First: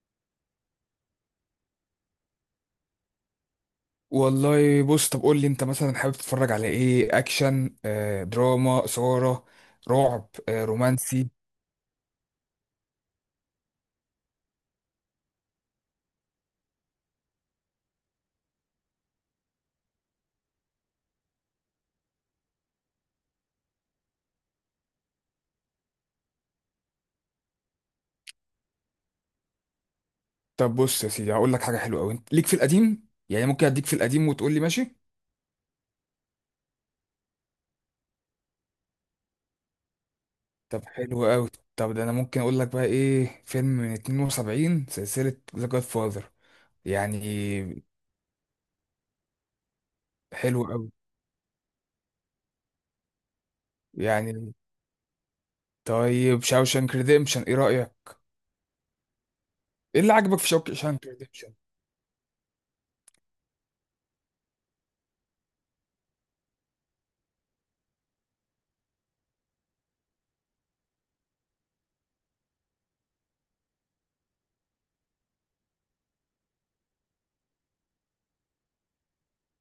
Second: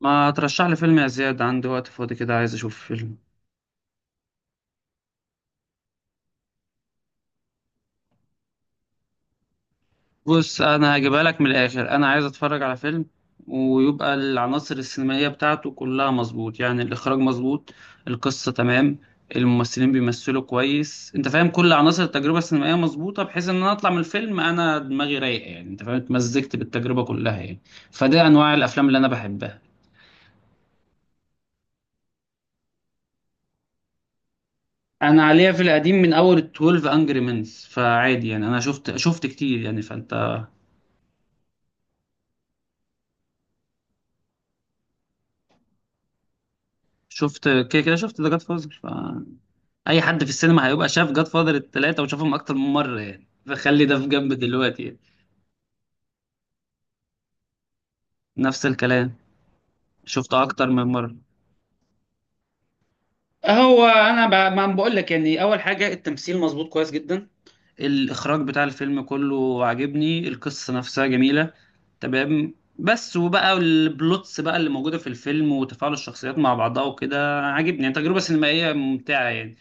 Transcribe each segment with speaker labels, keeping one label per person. Speaker 1: ما ترشح لي فيلم يا زياد؟ عندي وقت فاضي كده، عايز اشوف فيلم.
Speaker 2: والله بص، طب قول لي انت مثلا حابب تتفرج على ايه؟ اكشن، دراما، اثاره، رعب،
Speaker 1: بص انا هجيبها
Speaker 2: رومانسي؟
Speaker 1: لك من الاخر، انا عايز اتفرج على فيلم ويبقى العناصر السينمائيه بتاعته كلها مظبوط، يعني الاخراج مظبوط، القصه تمام، الممثلين بيمثلوا كويس، انت فاهم؟ كل عناصر التجربه السينمائيه مظبوطه بحيث ان انا اطلع من الفيلم انا دماغي رايقه، يعني انت فاهم اتمزجت بالتجربه كلها يعني. فده انواع الافلام اللي انا بحبها.
Speaker 2: طب بص يا سيدي، هقول لك حاجه حلوه قوي. انت ليك في القديم يعني؟ ممكن اديك في القديم وتقول لي ماشي.
Speaker 1: انا عليها في القديم من اول 12 انجري منز، فعادي يعني. انا شفت كتير يعني، فانت
Speaker 2: طب حلو قوي. طب ده انا ممكن اقول لك بقى ايه؟ فيلم من 72، سلسله ذا جاد فاذر يعني.
Speaker 1: شفت. كده كده شفت ذا جاد فاذر، فأي حد في
Speaker 2: حلو
Speaker 1: السينما هيبقى
Speaker 2: قوي
Speaker 1: شاف جاد فاذر التلاتة وشافهم أكتر من مرة يعني، فخلي ده في جنب
Speaker 2: يعني.
Speaker 1: دلوقتي يعني.
Speaker 2: طيب شاوشانك ريديمشن، ايه رايك؟
Speaker 1: نفس الكلام،
Speaker 2: ايه اللي عجبك
Speaker 1: شفته
Speaker 2: في
Speaker 1: أكتر من
Speaker 2: شاوشانك
Speaker 1: مرة.
Speaker 2: ريديمشن؟
Speaker 1: هو انا ما بقول لك يعني، اول حاجه التمثيل مظبوط كويس جدا، الإخراج بتاع الفيلم كله عاجبني، القصة نفسها جميلة تمام، بس وبقى البلوتس بقى اللي موجودة في الفيلم وتفاعل الشخصيات مع بعضها وكده عاجبني، يعني تجربة سينمائية ممتعة يعني.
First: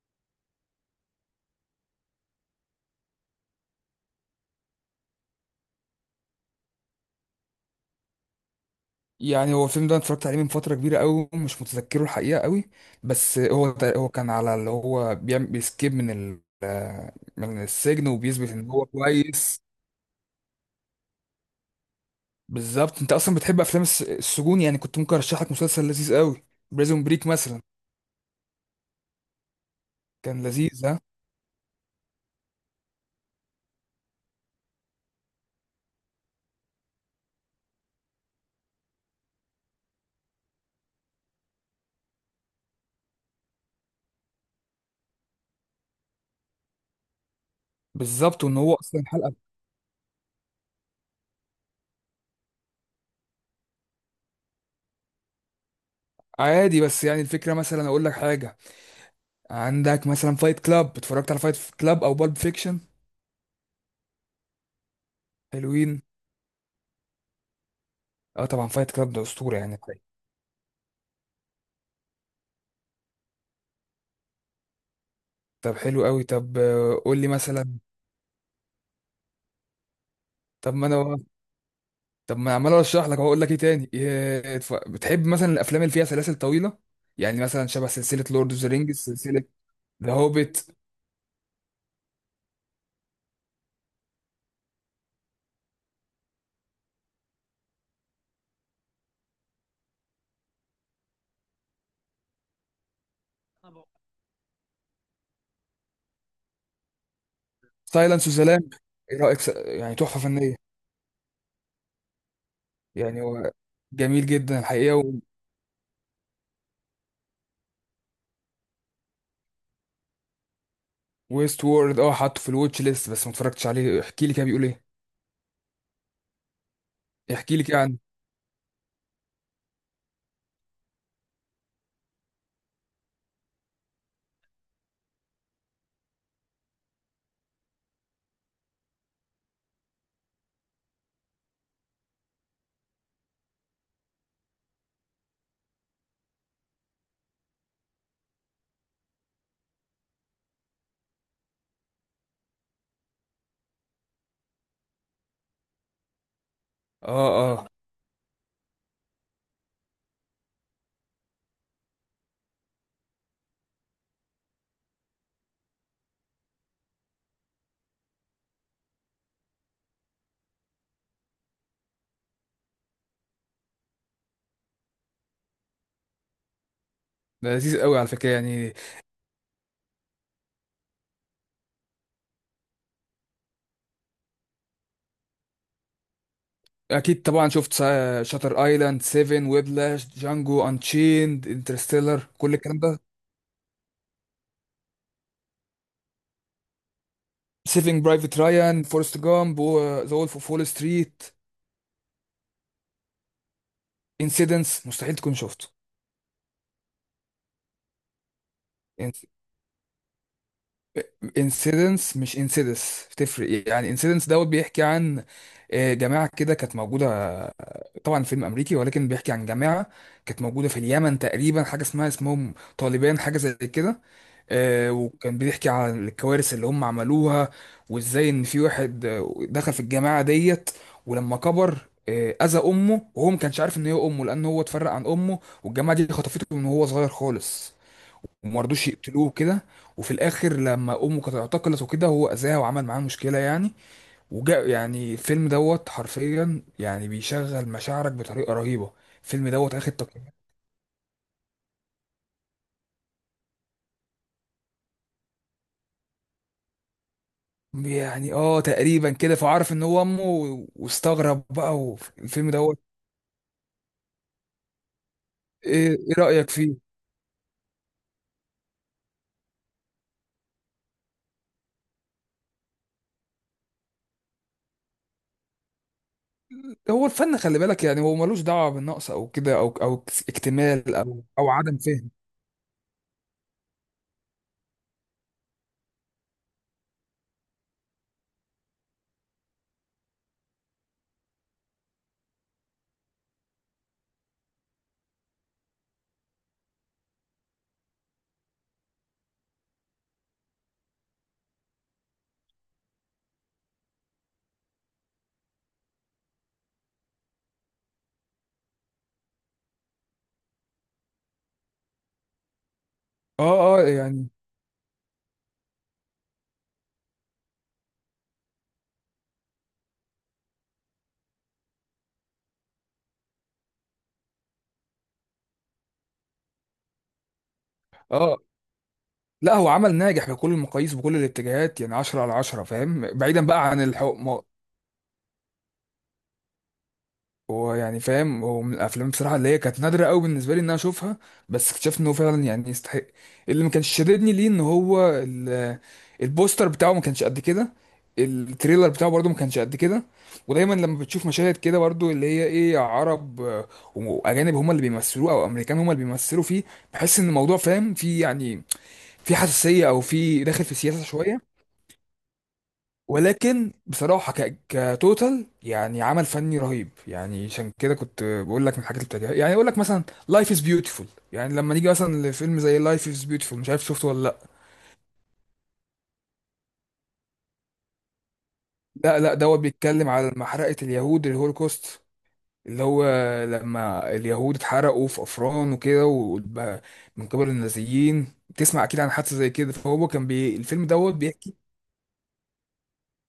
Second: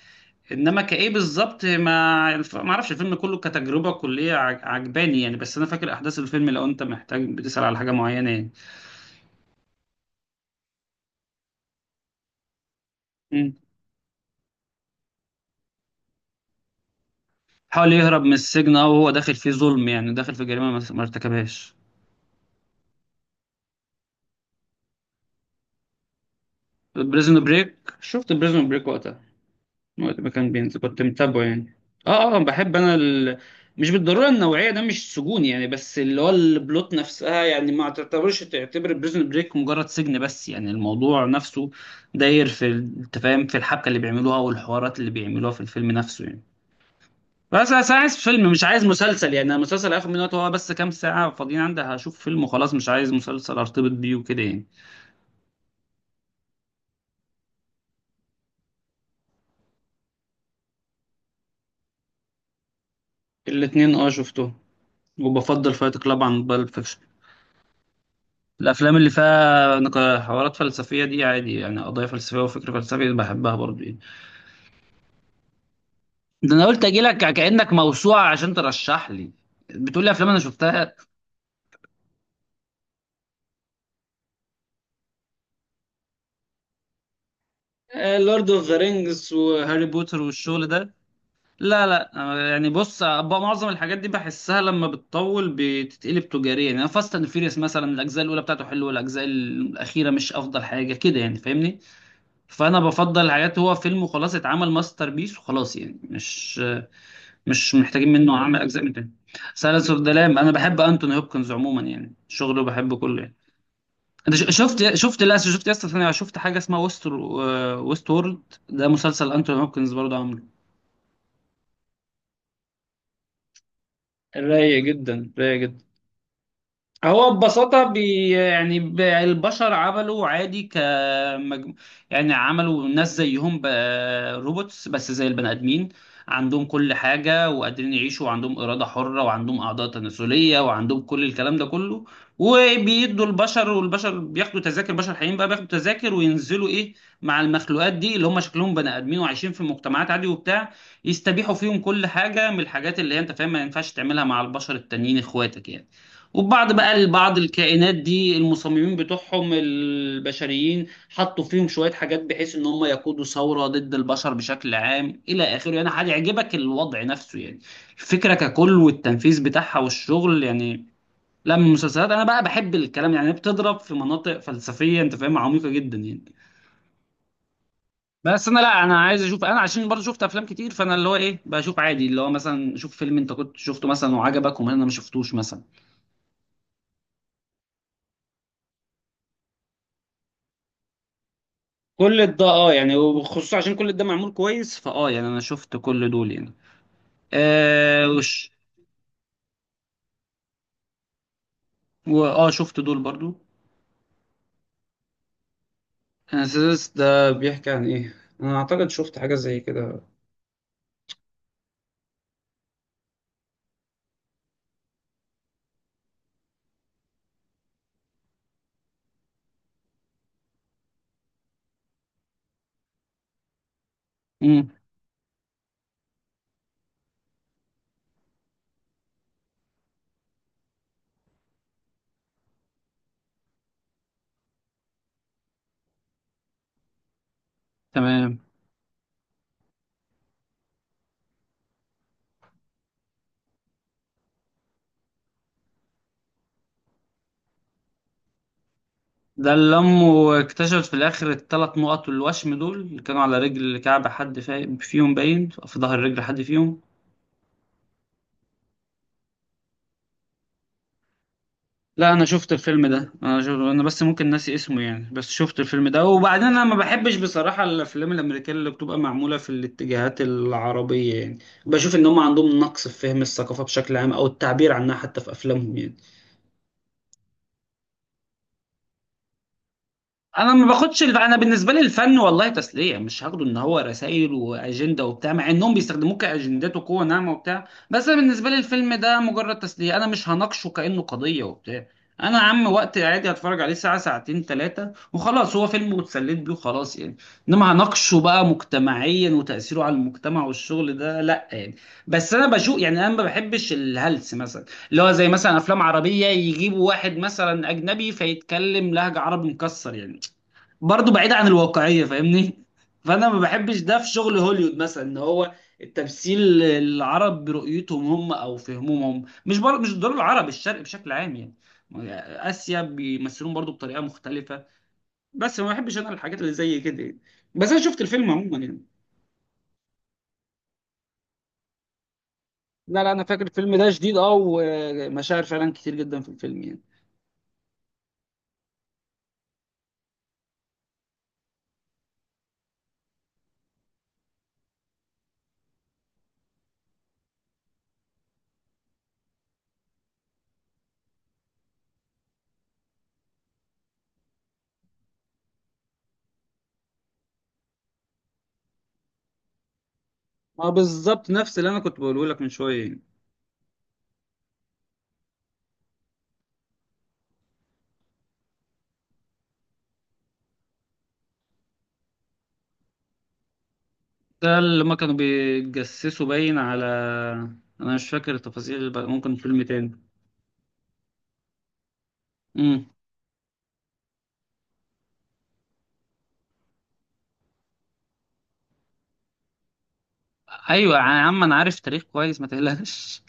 Speaker 1: انما كايه بالظبط ما اعرفش الفيلم كله كتجربه كليه عجباني يعني، بس انا فاكر احداث الفيلم لو انت محتاج بتسال على حاجه معينه يعني.
Speaker 2: يعني هو الفيلم ده أنا اتفرجت عليه من فترة كبيرة قوي، ومش متذكره الحقيقة قوي. بس
Speaker 1: مم.
Speaker 2: هو كان على اللي هو بيعمل بيسكيب من من
Speaker 1: حاول
Speaker 2: السجن،
Speaker 1: يهرب من
Speaker 2: وبيثبت ان
Speaker 1: السجن
Speaker 2: هو
Speaker 1: او هو داخل فيه
Speaker 2: كويس.
Speaker 1: ظلم، يعني داخل في جريمه ما ارتكبهاش.
Speaker 2: بالظبط، انت اصلا بتحب افلام السجون يعني؟ كنت ممكن ارشح لك مسلسل لذيذ قوي، بريزون بريك
Speaker 1: بريزون
Speaker 2: مثلا.
Speaker 1: بريك، شفت بريزون بريك وقتها، وقت ما
Speaker 2: كان
Speaker 1: كان بينزل
Speaker 2: لذيذ، ها؟
Speaker 1: كنت متابعه يعني. اه، اه، بحب انا ال... مش بالضروره النوعيه ده مش سجون يعني، بس اللي هو البلوت نفسها. يعني ما تعتبرش تعتبر بريزن بريك مجرد سجن بس، يعني الموضوع نفسه داير انت فاهم في الحبكه اللي بيعملوها والحوارات اللي بيعملوها في الفيلم نفسه يعني. بس انا عايز
Speaker 2: بالظبط،
Speaker 1: فيلم،
Speaker 2: وان
Speaker 1: مش
Speaker 2: هو
Speaker 1: عايز
Speaker 2: اصلا
Speaker 1: مسلسل،
Speaker 2: حلقة.
Speaker 1: يعني انا المسلسل هاخد منه وقت، هو بس كام ساعه فاضيين عندي، هشوف فيلم وخلاص، مش عايز مسلسل ارتبط بيه وكده يعني.
Speaker 2: عادي، بس يعني الفكرة مثلا اقول لك حاجة. عندك مثلا فايت كلاب، اتفرجت على فايت كلاب او بالب فيكشن؟
Speaker 1: الاتنين اه شفتهم، وبفضل فايت
Speaker 2: حلوين.
Speaker 1: كلاب عن بالب فيكشن.
Speaker 2: اه طبعا، فايت
Speaker 1: الافلام اللي
Speaker 2: كلاب ده اسطورة يعني.
Speaker 1: فيها
Speaker 2: طيب،
Speaker 1: حوارات فلسفيه دي عادي يعني، قضايا فلسفيه وفكر فلسفي بحبها برضه يعني.
Speaker 2: طب حلو قوي.
Speaker 1: ده
Speaker 2: طب
Speaker 1: انا قلت اجي لك
Speaker 2: قول لي
Speaker 1: كانك
Speaker 2: مثلا.
Speaker 1: موسوعه عشان ترشح لي، بتقول لي افلام انا
Speaker 2: طب ما
Speaker 1: شفتها.
Speaker 2: انا طب ما عمال اشرح لك اقول لك ايه تاني؟ بتحب مثلا الافلام اللي فيها سلاسل طويله؟ يعني مثلا شبه سلسله
Speaker 1: لورد
Speaker 2: لورد اوف
Speaker 1: اوف
Speaker 2: ذا
Speaker 1: ذا
Speaker 2: رينجز،
Speaker 1: رينجز
Speaker 2: سلسله
Speaker 1: وهاري
Speaker 2: ذا
Speaker 1: بوتر
Speaker 2: هوبيت.
Speaker 1: والشغل ده. لا، لا، يعني بص بقى معظم الحاجات دي بحسها لما بتطول بتتقلب تجاريا، يعني فاست اند فيريوس مثلا الاجزاء الاولى بتاعته حلوه والاجزاء الاخيره مش افضل حاجه كده، يعني فاهمني. فانا بفضل الحاجات هو فيلم وخلاص، اتعمل ماستر بيس وخلاص يعني، مش محتاجين
Speaker 2: سايلنس اوف
Speaker 1: منه
Speaker 2: ذا
Speaker 1: عمل
Speaker 2: لامب،
Speaker 1: اجزاء من تاني.
Speaker 2: ايه رايك؟
Speaker 1: سايلنس
Speaker 2: يعني
Speaker 1: اوف ذا
Speaker 2: تحفه
Speaker 1: لام، انا
Speaker 2: فنيه
Speaker 1: بحب انتوني هوبكنز عموما، يعني شغله بحبه
Speaker 2: يعني.
Speaker 1: كله يعني.
Speaker 2: هو جميل
Speaker 1: انت ش-
Speaker 2: جدا
Speaker 1: شفت
Speaker 2: الحقيقه
Speaker 1: شفت لا شفت يا اسطى، ثانية، شفت حاجه اسمها ويست وورلد. ده مسلسل انتوني هوبكنز برضه عامله.
Speaker 2: ويست وورد، اه حاطه في الواتش ليست، بس ما اتفرجتش عليه. احكي لي كده، بيقول
Speaker 1: رايق
Speaker 2: ايه؟
Speaker 1: جدا، رايق جدا. هو
Speaker 2: احكي لي كده
Speaker 1: ببساطة
Speaker 2: عنه.
Speaker 1: البشر عملوا عادي ك... يعني عملوا ناس زيهم ب-... روبوتس بس زي البني آدمين، عندهم كل حاجة وقادرين يعيشوا وعندهم إرادة حرة وعندهم أعضاء تناسلية وعندهم كل الكلام ده كله. وبيدوا البشر، والبشر بياخدوا تذاكر، البشر الحقيقيين بقى بياخدوا تذاكر وينزلوا إيه مع المخلوقات دي اللي هم شكلهم بني آدمين وعايشين في مجتمعات عادي وبتاع، يستبيحوا فيهم كل حاجة من الحاجات اللي هي أنت فاهم ما ينفعش تعملها مع البشر التانيين إخواتك يعني. وبعض بقى
Speaker 2: اه
Speaker 1: بعض
Speaker 2: اه
Speaker 1: الكائنات دي المصممين بتوعهم البشريين حطوا فيهم شوية حاجات بحيث ان هم يقودوا ثورة ضد البشر بشكل عام الى اخره، يعني هيعجبك الوضع نفسه يعني. الفكرة ككل والتنفيذ بتاعها والشغل يعني. لا، من المسلسلات انا بقى بحب الكلام يعني، بتضرب في مناطق فلسفية انت فاهمها عميقة جدا يعني.
Speaker 2: ده لذيذ قوي على فكره
Speaker 1: بس انا
Speaker 2: يعني.
Speaker 1: لا، انا عايز اشوف انا عشان برضه شفت افلام كتير، فانا اللي هو ايه بشوف عادي اللي هو مثلا شوف فيلم انت كنت شفته مثلا وعجبك وما انا ما شفتوش مثلا.
Speaker 2: اكيد طبعا شفت شاتر ايلاند، سيفن، ويبلاش، جانجو انشيند،
Speaker 1: كل
Speaker 2: انترستيلر،
Speaker 1: ده
Speaker 2: كل
Speaker 1: اه
Speaker 2: الكلام
Speaker 1: يعني،
Speaker 2: ده.
Speaker 1: وخصوصا عشان كل ده معمول كويس فاه يعني، انا شفت كل دول يعني.
Speaker 2: سيفينج
Speaker 1: آه
Speaker 2: برايفت
Speaker 1: وش...
Speaker 2: رايان، فورست جامب، ذا وولف اوف وول ستريت.
Speaker 1: واه شفت دول برضو.
Speaker 2: انسيدنس، مستحيل تكون شفته.
Speaker 1: انسيدس ده بيحكي عن ايه؟ انا اعتقد شفت حاجة زي كده.
Speaker 2: انسيدنس مش انسيدس، تفرق يعني. انسيدنس دوت بيحكي عن جماعة كده كانت موجودة. طبعا فيلم أمريكي، ولكن بيحكي عن جماعة كانت موجودة في اليمن تقريبا، حاجة اسمهم طالبان، حاجة زي كده.
Speaker 1: امم،
Speaker 2: وكان بيحكي عن الكوارث اللي هم عملوها، وازاي ان في واحد دخل في الجماعة ديت، ولما كبر أذى أمه، وهو ما كانش عارف إن هي أمه، لأن هو اتفرق عن أمه والجماعة دي خطفته من وهو صغير خالص.
Speaker 1: تمام.
Speaker 2: وما رضوش يقتلوه كده. وفي الاخر لما امه كانت اعتقلت وكده، هو اذاها وعمل معاه مشكله يعني. وجاء يعني الفيلم دوت حرفيا يعني بيشغل مشاعرك بطريقه رهيبه. الفيلم
Speaker 1: ده
Speaker 2: دوت
Speaker 1: اللي
Speaker 2: اخد تقييم
Speaker 1: امه اكتشفت في الاخر الثلاث نقط الوشم دول اللي كانوا على رجل كعب حد فيهم، باين في ظهر رجل حد فيهم.
Speaker 2: يعني اه تقريبا كده. فعرف ان هو امه، واستغرب بقى،
Speaker 1: لا، انا
Speaker 2: والفيلم
Speaker 1: شفت
Speaker 2: دوت،
Speaker 1: الفيلم ده، انا شفت... انا بس ممكن ناسي اسمه يعني، بس شفت الفيلم
Speaker 2: ايه؟
Speaker 1: ده، وبعدين
Speaker 2: رايك
Speaker 1: انا ما
Speaker 2: فيه؟
Speaker 1: بحبش بصراحة الافلام الامريكية اللي بتبقى معمولة في الاتجاهات العربية يعني، بشوف ان هم عندهم نقص في فهم الثقافة بشكل عام او التعبير عنها حتى في افلامهم يعني.
Speaker 2: هو الفن خلي بالك يعني، هو ملوش دعوه بالنقص او كده، او
Speaker 1: انا ما
Speaker 2: اكتمال
Speaker 1: باخدش الف...
Speaker 2: او
Speaker 1: انا
Speaker 2: او
Speaker 1: بالنسبه
Speaker 2: عدم
Speaker 1: لي
Speaker 2: فهم.
Speaker 1: الفن والله تسليه، مش هاخده ان هو رسائل واجنده وبتاع، مع انهم بيستخدموه كاجندات وقوه ناعمه وبتاع، بس أنا بالنسبه لي الفيلم ده مجرد تسليه، انا مش هناقشه كانه قضيه وبتاع. انا يا عم وقت عادي هتفرج عليه ساعه ساعتين ثلاثه وخلاص، هو فيلم واتسليت بيه وخلاص يعني. انما هناقشه بقى مجتمعيا وتاثيره على المجتمع والشغل ده لا يعني. بس انا بشوف يعني، انا ما بحبش الهلس مثلا، اللي هو زي مثلا افلام عربيه يجيبوا واحد مثلا اجنبي فيتكلم لهجه عربي مكسر يعني، برضه بعيدة عن الواقعية فاهمني. فأنا ما بحبش
Speaker 2: اه
Speaker 1: ده في
Speaker 2: يعني.
Speaker 1: شغل هوليوود مثلا، إن هو التمثيل العرب برؤيتهم هم أو فهمهم هم مش بر... مش دول العرب، الشرق بشكل عام يعني. آسيا بيمثلون برضه بطريقة مختلفة. بس ما بحبش أنا الحاجات اللي زي كده يعني. بس أنا شفت الفيلم
Speaker 2: اه،
Speaker 1: عموما يعني.
Speaker 2: لا، هو عمل ناجح بكل المقاييس وبكل الاتجاهات يعني، 10 على 10،
Speaker 1: لا، لا،
Speaker 2: فاهم؟
Speaker 1: أنا فاكر
Speaker 2: بعيدا بقى
Speaker 1: الفيلم
Speaker 2: عن
Speaker 1: ده شديد
Speaker 2: الحكم.
Speaker 1: أه، ومشاعر فعلا كتير جدا في الفيلم يعني.
Speaker 2: هو يعني، فاهم، هو من الافلام بصراحه اللي هي كانت نادره قوي بالنسبه لي ان انا اشوفها، بس اكتشفت انه فعلا يعني يستحق. اللي ما كانش شددني ليه ان هو البوستر بتاعه ما كانش قد كده، التريلر بتاعه برضه ما كانش قد كده. ودايما لما بتشوف مشاهد كده برضه اللي هي ايه، عرب واجانب هم اللي بيمثلوه، او امريكان هم اللي بيمثلوا فيه، بحس ان الموضوع فاهم، في يعني في حساسيه، او في داخل
Speaker 1: ما
Speaker 2: في سياسه
Speaker 1: بالظبط
Speaker 2: شويه.
Speaker 1: نفس اللي أنا كنت بقوله لك من شوية يعني.
Speaker 2: ولكن بصراحة، كتوتال يعني عمل فني رهيب يعني. عشان كده كنت بقول لك من الحاجات اللي بتعجبني، يعني اقول لك مثلا لايف از بيوتيفول. يعني لما نيجي مثلا لفيلم زي لايف از بيوتيفول، مش عارف شفته ولا
Speaker 1: ده اللي ما كانوا بيتجسسوا باين على... انا مش فاكر التفاصيل بقى،
Speaker 2: لا.
Speaker 1: ممكن
Speaker 2: دوت
Speaker 1: فيلم تاني.
Speaker 2: بيتكلم على محرقة اليهود، الهولوكوست، اللي
Speaker 1: امم.
Speaker 2: هو لما اليهود اتحرقوا في افران وكده، وبقى من قبل النازيين. تسمع اكيد عن حادثة زي كده. فهو كان الفيلم
Speaker 1: ايوه يا
Speaker 2: دوت
Speaker 1: عم، انا
Speaker 2: بيحكي،
Speaker 1: عارف تاريخ كويس ما تقلقش.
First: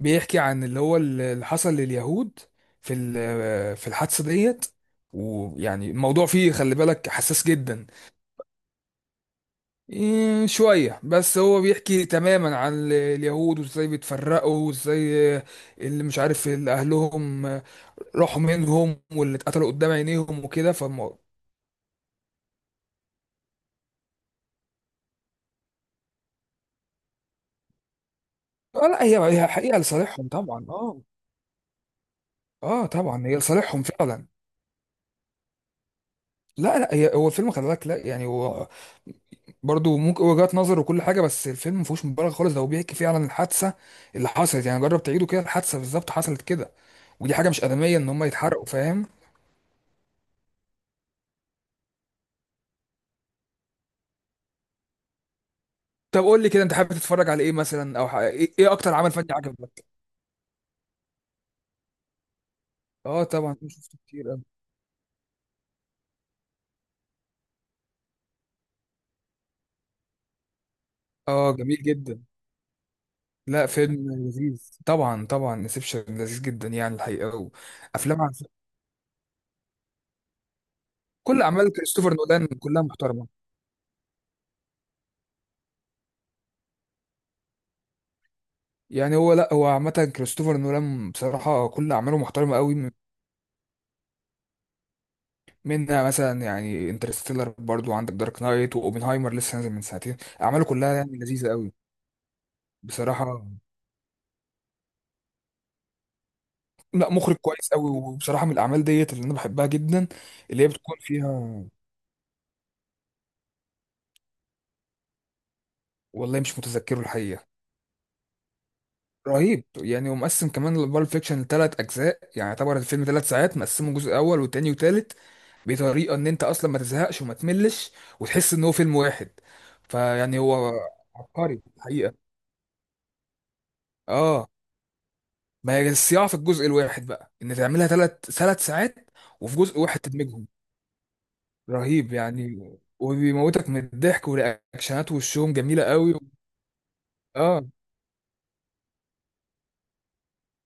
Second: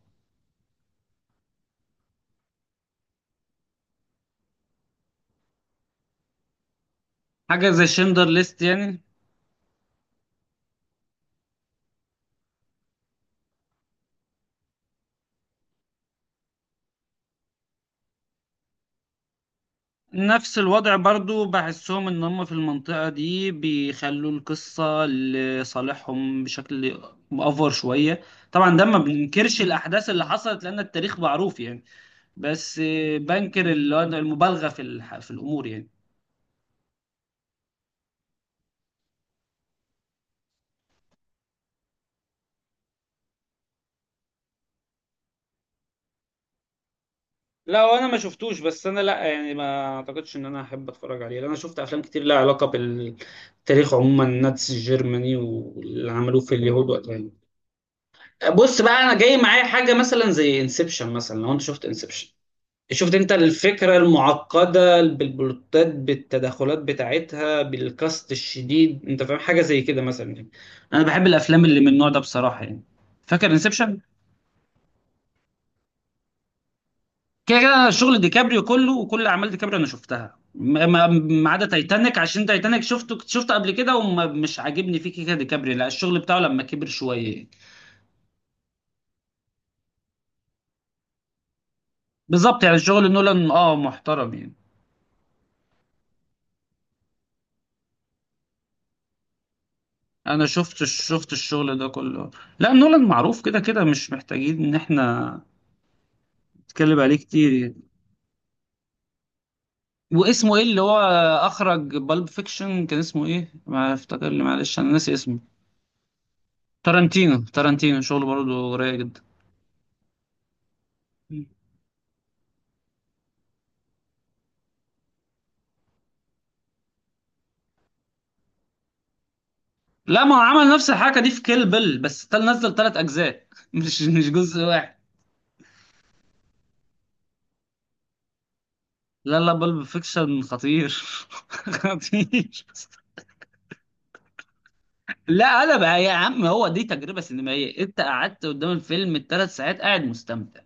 Speaker 2: بيحكي عن اللي هو اللي حصل لليهود في في الحادثة ديت. ويعني الموضوع فيه خلي بالك حساس
Speaker 1: حاجه زي
Speaker 2: جدا.
Speaker 1: شندر ليست يعني.
Speaker 2: شوية بس. هو بيحكي تماما عن اليهود وازاي بيتفرقوا، وازاي اللي مش عارف اللي أهلهم راحوا منهم، واللي اتقتلوا قدام عينيهم
Speaker 1: نفس
Speaker 2: وكده.
Speaker 1: الوضع
Speaker 2: فالموضوع،
Speaker 1: برضو، بحسهم ان هم في المنطقه دي بيخلوا القصه لصالحهم بشكل مأفور شويه. طبعا ده ما
Speaker 2: لا هي
Speaker 1: بننكرش
Speaker 2: حقيقة
Speaker 1: الاحداث اللي
Speaker 2: لصالحهم
Speaker 1: حصلت
Speaker 2: طبعا.
Speaker 1: لان
Speaker 2: اه،
Speaker 1: التاريخ معروف يعني. بس
Speaker 2: اه طبعا هي
Speaker 1: بنكر
Speaker 2: لصالحهم
Speaker 1: اللي هو
Speaker 2: فعلا.
Speaker 1: المبالغه في الامور يعني.
Speaker 2: لا هي، هو الفيلم خلي بالك، لا يعني، هو برضه ممكن وجهات نظر وكل حاجه، بس الفيلم ما فيهوش مبالغه خالص. ده هو بيحكي فعلا الحادثه اللي حصلت يعني. جرب تعيده كده، الحادثه بالظبط حصلت كده. ودي حاجه مش
Speaker 1: لا،
Speaker 2: ادميه
Speaker 1: وانا
Speaker 2: ان
Speaker 1: ما
Speaker 2: هم
Speaker 1: شفتوش،
Speaker 2: يتحرقوا،
Speaker 1: بس انا
Speaker 2: فاهم؟
Speaker 1: لا يعني ما اعتقدش ان انا احب اتفرج عليه، لان انا شفت افلام كتير لها علاقه بالتاريخ عموما، الناتس الجرماني واللي
Speaker 2: طب
Speaker 1: عملوه
Speaker 2: قول لي
Speaker 1: في
Speaker 2: كده، انت حابب
Speaker 1: اليهود وقتها
Speaker 2: تتفرج
Speaker 1: يعني.
Speaker 2: على ايه مثلا؟ ايه
Speaker 1: بص
Speaker 2: اكتر
Speaker 1: بقى
Speaker 2: عمل
Speaker 1: انا
Speaker 2: فني
Speaker 1: جاي معايا
Speaker 2: عجبك؟
Speaker 1: حاجه مثلا زي انسبشن مثلا، لو انت شفت انسبشن، شفت
Speaker 2: اه
Speaker 1: انت
Speaker 2: طبعا
Speaker 1: الفكره
Speaker 2: شفته كتير أوي.
Speaker 1: المعقده بالبلوتات بالتدخلات بتاعتها بالكاست الشديد، انت فاهم حاجه زي كده مثلا يعني. انا بحب
Speaker 2: اه
Speaker 1: الافلام اللي
Speaker 2: جميل
Speaker 1: من النوع ده
Speaker 2: جدا.
Speaker 1: بصراحه يعني. فاكر
Speaker 2: لا،
Speaker 1: انسبشن.
Speaker 2: فيلم لذيذ طبعا، طبعا انسبشن لذيذ جدا يعني الحقيقه.
Speaker 1: كده كده انا شغل
Speaker 2: وافلام عن-
Speaker 1: ديكابريو كله وكل اعمال ديكابريو انا شفتها،
Speaker 2: كل
Speaker 1: ما عدا
Speaker 2: اعمال كريستوفر
Speaker 1: تايتانيك، عشان
Speaker 2: نولان
Speaker 1: تايتانيك
Speaker 2: كلها
Speaker 1: شفته
Speaker 2: محترمه
Speaker 1: شفته قبل كده ومش عاجبني فيه كده، ديكابريو لا الشغل بتاعه لما كبر شويه يعني.
Speaker 2: يعني. هو، لا هو عامة كريستوفر نولان بصراحة كل أعماله محترمة
Speaker 1: بالظبط
Speaker 2: قوي.
Speaker 1: يعني شغل نولان اه محترم يعني.
Speaker 2: منها مثلا يعني انترستيلر، برضو عندك دارك نايت، وأوبنهايمر لسه نازل من ساعتين.
Speaker 1: انا
Speaker 2: أعماله
Speaker 1: شفت
Speaker 2: كلها يعني
Speaker 1: شفت
Speaker 2: لذيذة قوي.
Speaker 1: الشغل ده كله. لا، نولان معروف
Speaker 2: بصراحة
Speaker 1: كده كده، مش محتاجين ان احنا نتكلم
Speaker 2: لا،
Speaker 1: عليه
Speaker 2: مخرج
Speaker 1: كتير
Speaker 2: كويس
Speaker 1: يعني.
Speaker 2: قوي. وبصراحة من الأعمال ديت اللي أنا بحبها جدا
Speaker 1: واسمه ايه
Speaker 2: اللي هي
Speaker 1: اللي
Speaker 2: بتكون
Speaker 1: هو
Speaker 2: فيها.
Speaker 1: اخرج بالب فيكشن؟ كان اسمه ايه ما افتكر لي؟ معلش انا ناسي اسمه.
Speaker 2: والله مش متذكره
Speaker 1: تارانتينو،
Speaker 2: الحقيقة.
Speaker 1: تارانتينو شغله برضه رايق جدا.
Speaker 2: رهيب يعني. ومقسم كمان بالب فيكشن لثلاث اجزاء، يعني يعتبر الفيلم ثلاث ساعات مقسمه، جزء اول وتاني وتالت، بطريقه ان انت اصلا ما تزهقش وما تملش، وتحس ان هو فيلم واحد.
Speaker 1: لا، ما
Speaker 2: فيعني
Speaker 1: هو
Speaker 2: هو
Speaker 1: عمل نفس الحركه دي في
Speaker 2: عبقري
Speaker 1: كيل بيل،
Speaker 2: الحقيقه.
Speaker 1: بس تل نزل ثلاث اجزاء مش
Speaker 2: اه،
Speaker 1: جزء واحد.
Speaker 2: ما هي الصياعه في الجزء الواحد بقى، ان تعملها ثلاث ساعات،
Speaker 1: لا، لا،
Speaker 2: وفي جزء
Speaker 1: بلب
Speaker 2: واحد
Speaker 1: فيكشن
Speaker 2: تدمجهم.
Speaker 1: خطير.
Speaker 2: رهيب
Speaker 1: خطير.
Speaker 2: يعني. وبيموتك من الضحك، والرياكشنات وشهم
Speaker 1: لا قلب
Speaker 2: جميله
Speaker 1: يا
Speaker 2: قوي.
Speaker 1: عم، هو دي تجربه
Speaker 2: اه.
Speaker 1: سينمائيه، انت قعدت قدام الفيلم الثلاث ساعات قاعد مستمتع.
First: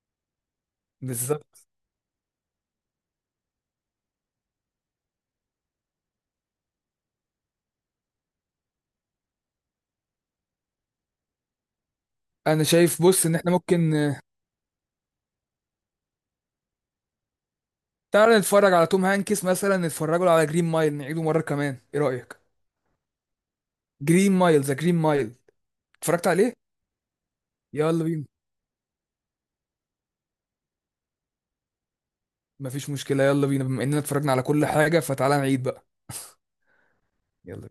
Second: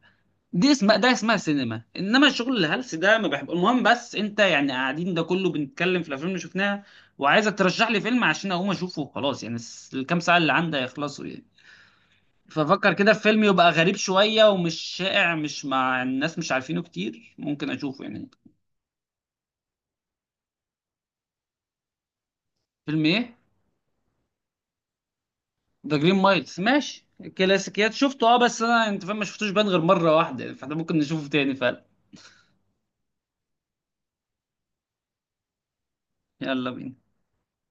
Speaker 1: دي اسمها، ده اسمها
Speaker 2: بالظبط.
Speaker 1: سينما، انما الشغل الهلس ده ما بحب. المهم، بس انت يعني قاعدين ده كله بنتكلم في الافلام اللي شفناها، وعايزك ترشح لي فيلم عشان اقوم اشوفه وخلاص يعني، الكام ساعه اللي عندي هيخلصوا يعني.
Speaker 2: انا
Speaker 1: ففكر
Speaker 2: شايف
Speaker 1: كده في
Speaker 2: بص ان
Speaker 1: فيلم
Speaker 2: احنا
Speaker 1: يبقى
Speaker 2: ممكن،
Speaker 1: غريب شوية ومش شائع مش مع الناس مش عارفينه كتير ممكن اشوفه يعني.
Speaker 2: تعالى نتفرج على توم هانكس مثلا، نتفرجوا له على جرين مايل، نعيده مرة كمان، ايه رأيك؟
Speaker 1: فيلم ايه؟
Speaker 2: جرين مايل، ذا جرين مايل.
Speaker 1: ذا جرين
Speaker 2: اتفرجت عليه؟
Speaker 1: مايلز ماشي. كلاسيكيات،
Speaker 2: يلا بينا.
Speaker 1: شفته اه، بس انا انت فاهم ما شفتوش بان غير مرة واحدة، فاحنا ممكن نشوفه تاني فعلا.
Speaker 2: مفيش مشكلة، يلا بينا. بما اننا اتفرجنا على كل حاجة، فتعالى نعيد بقى.
Speaker 1: يلا بينا.
Speaker 2: يلا.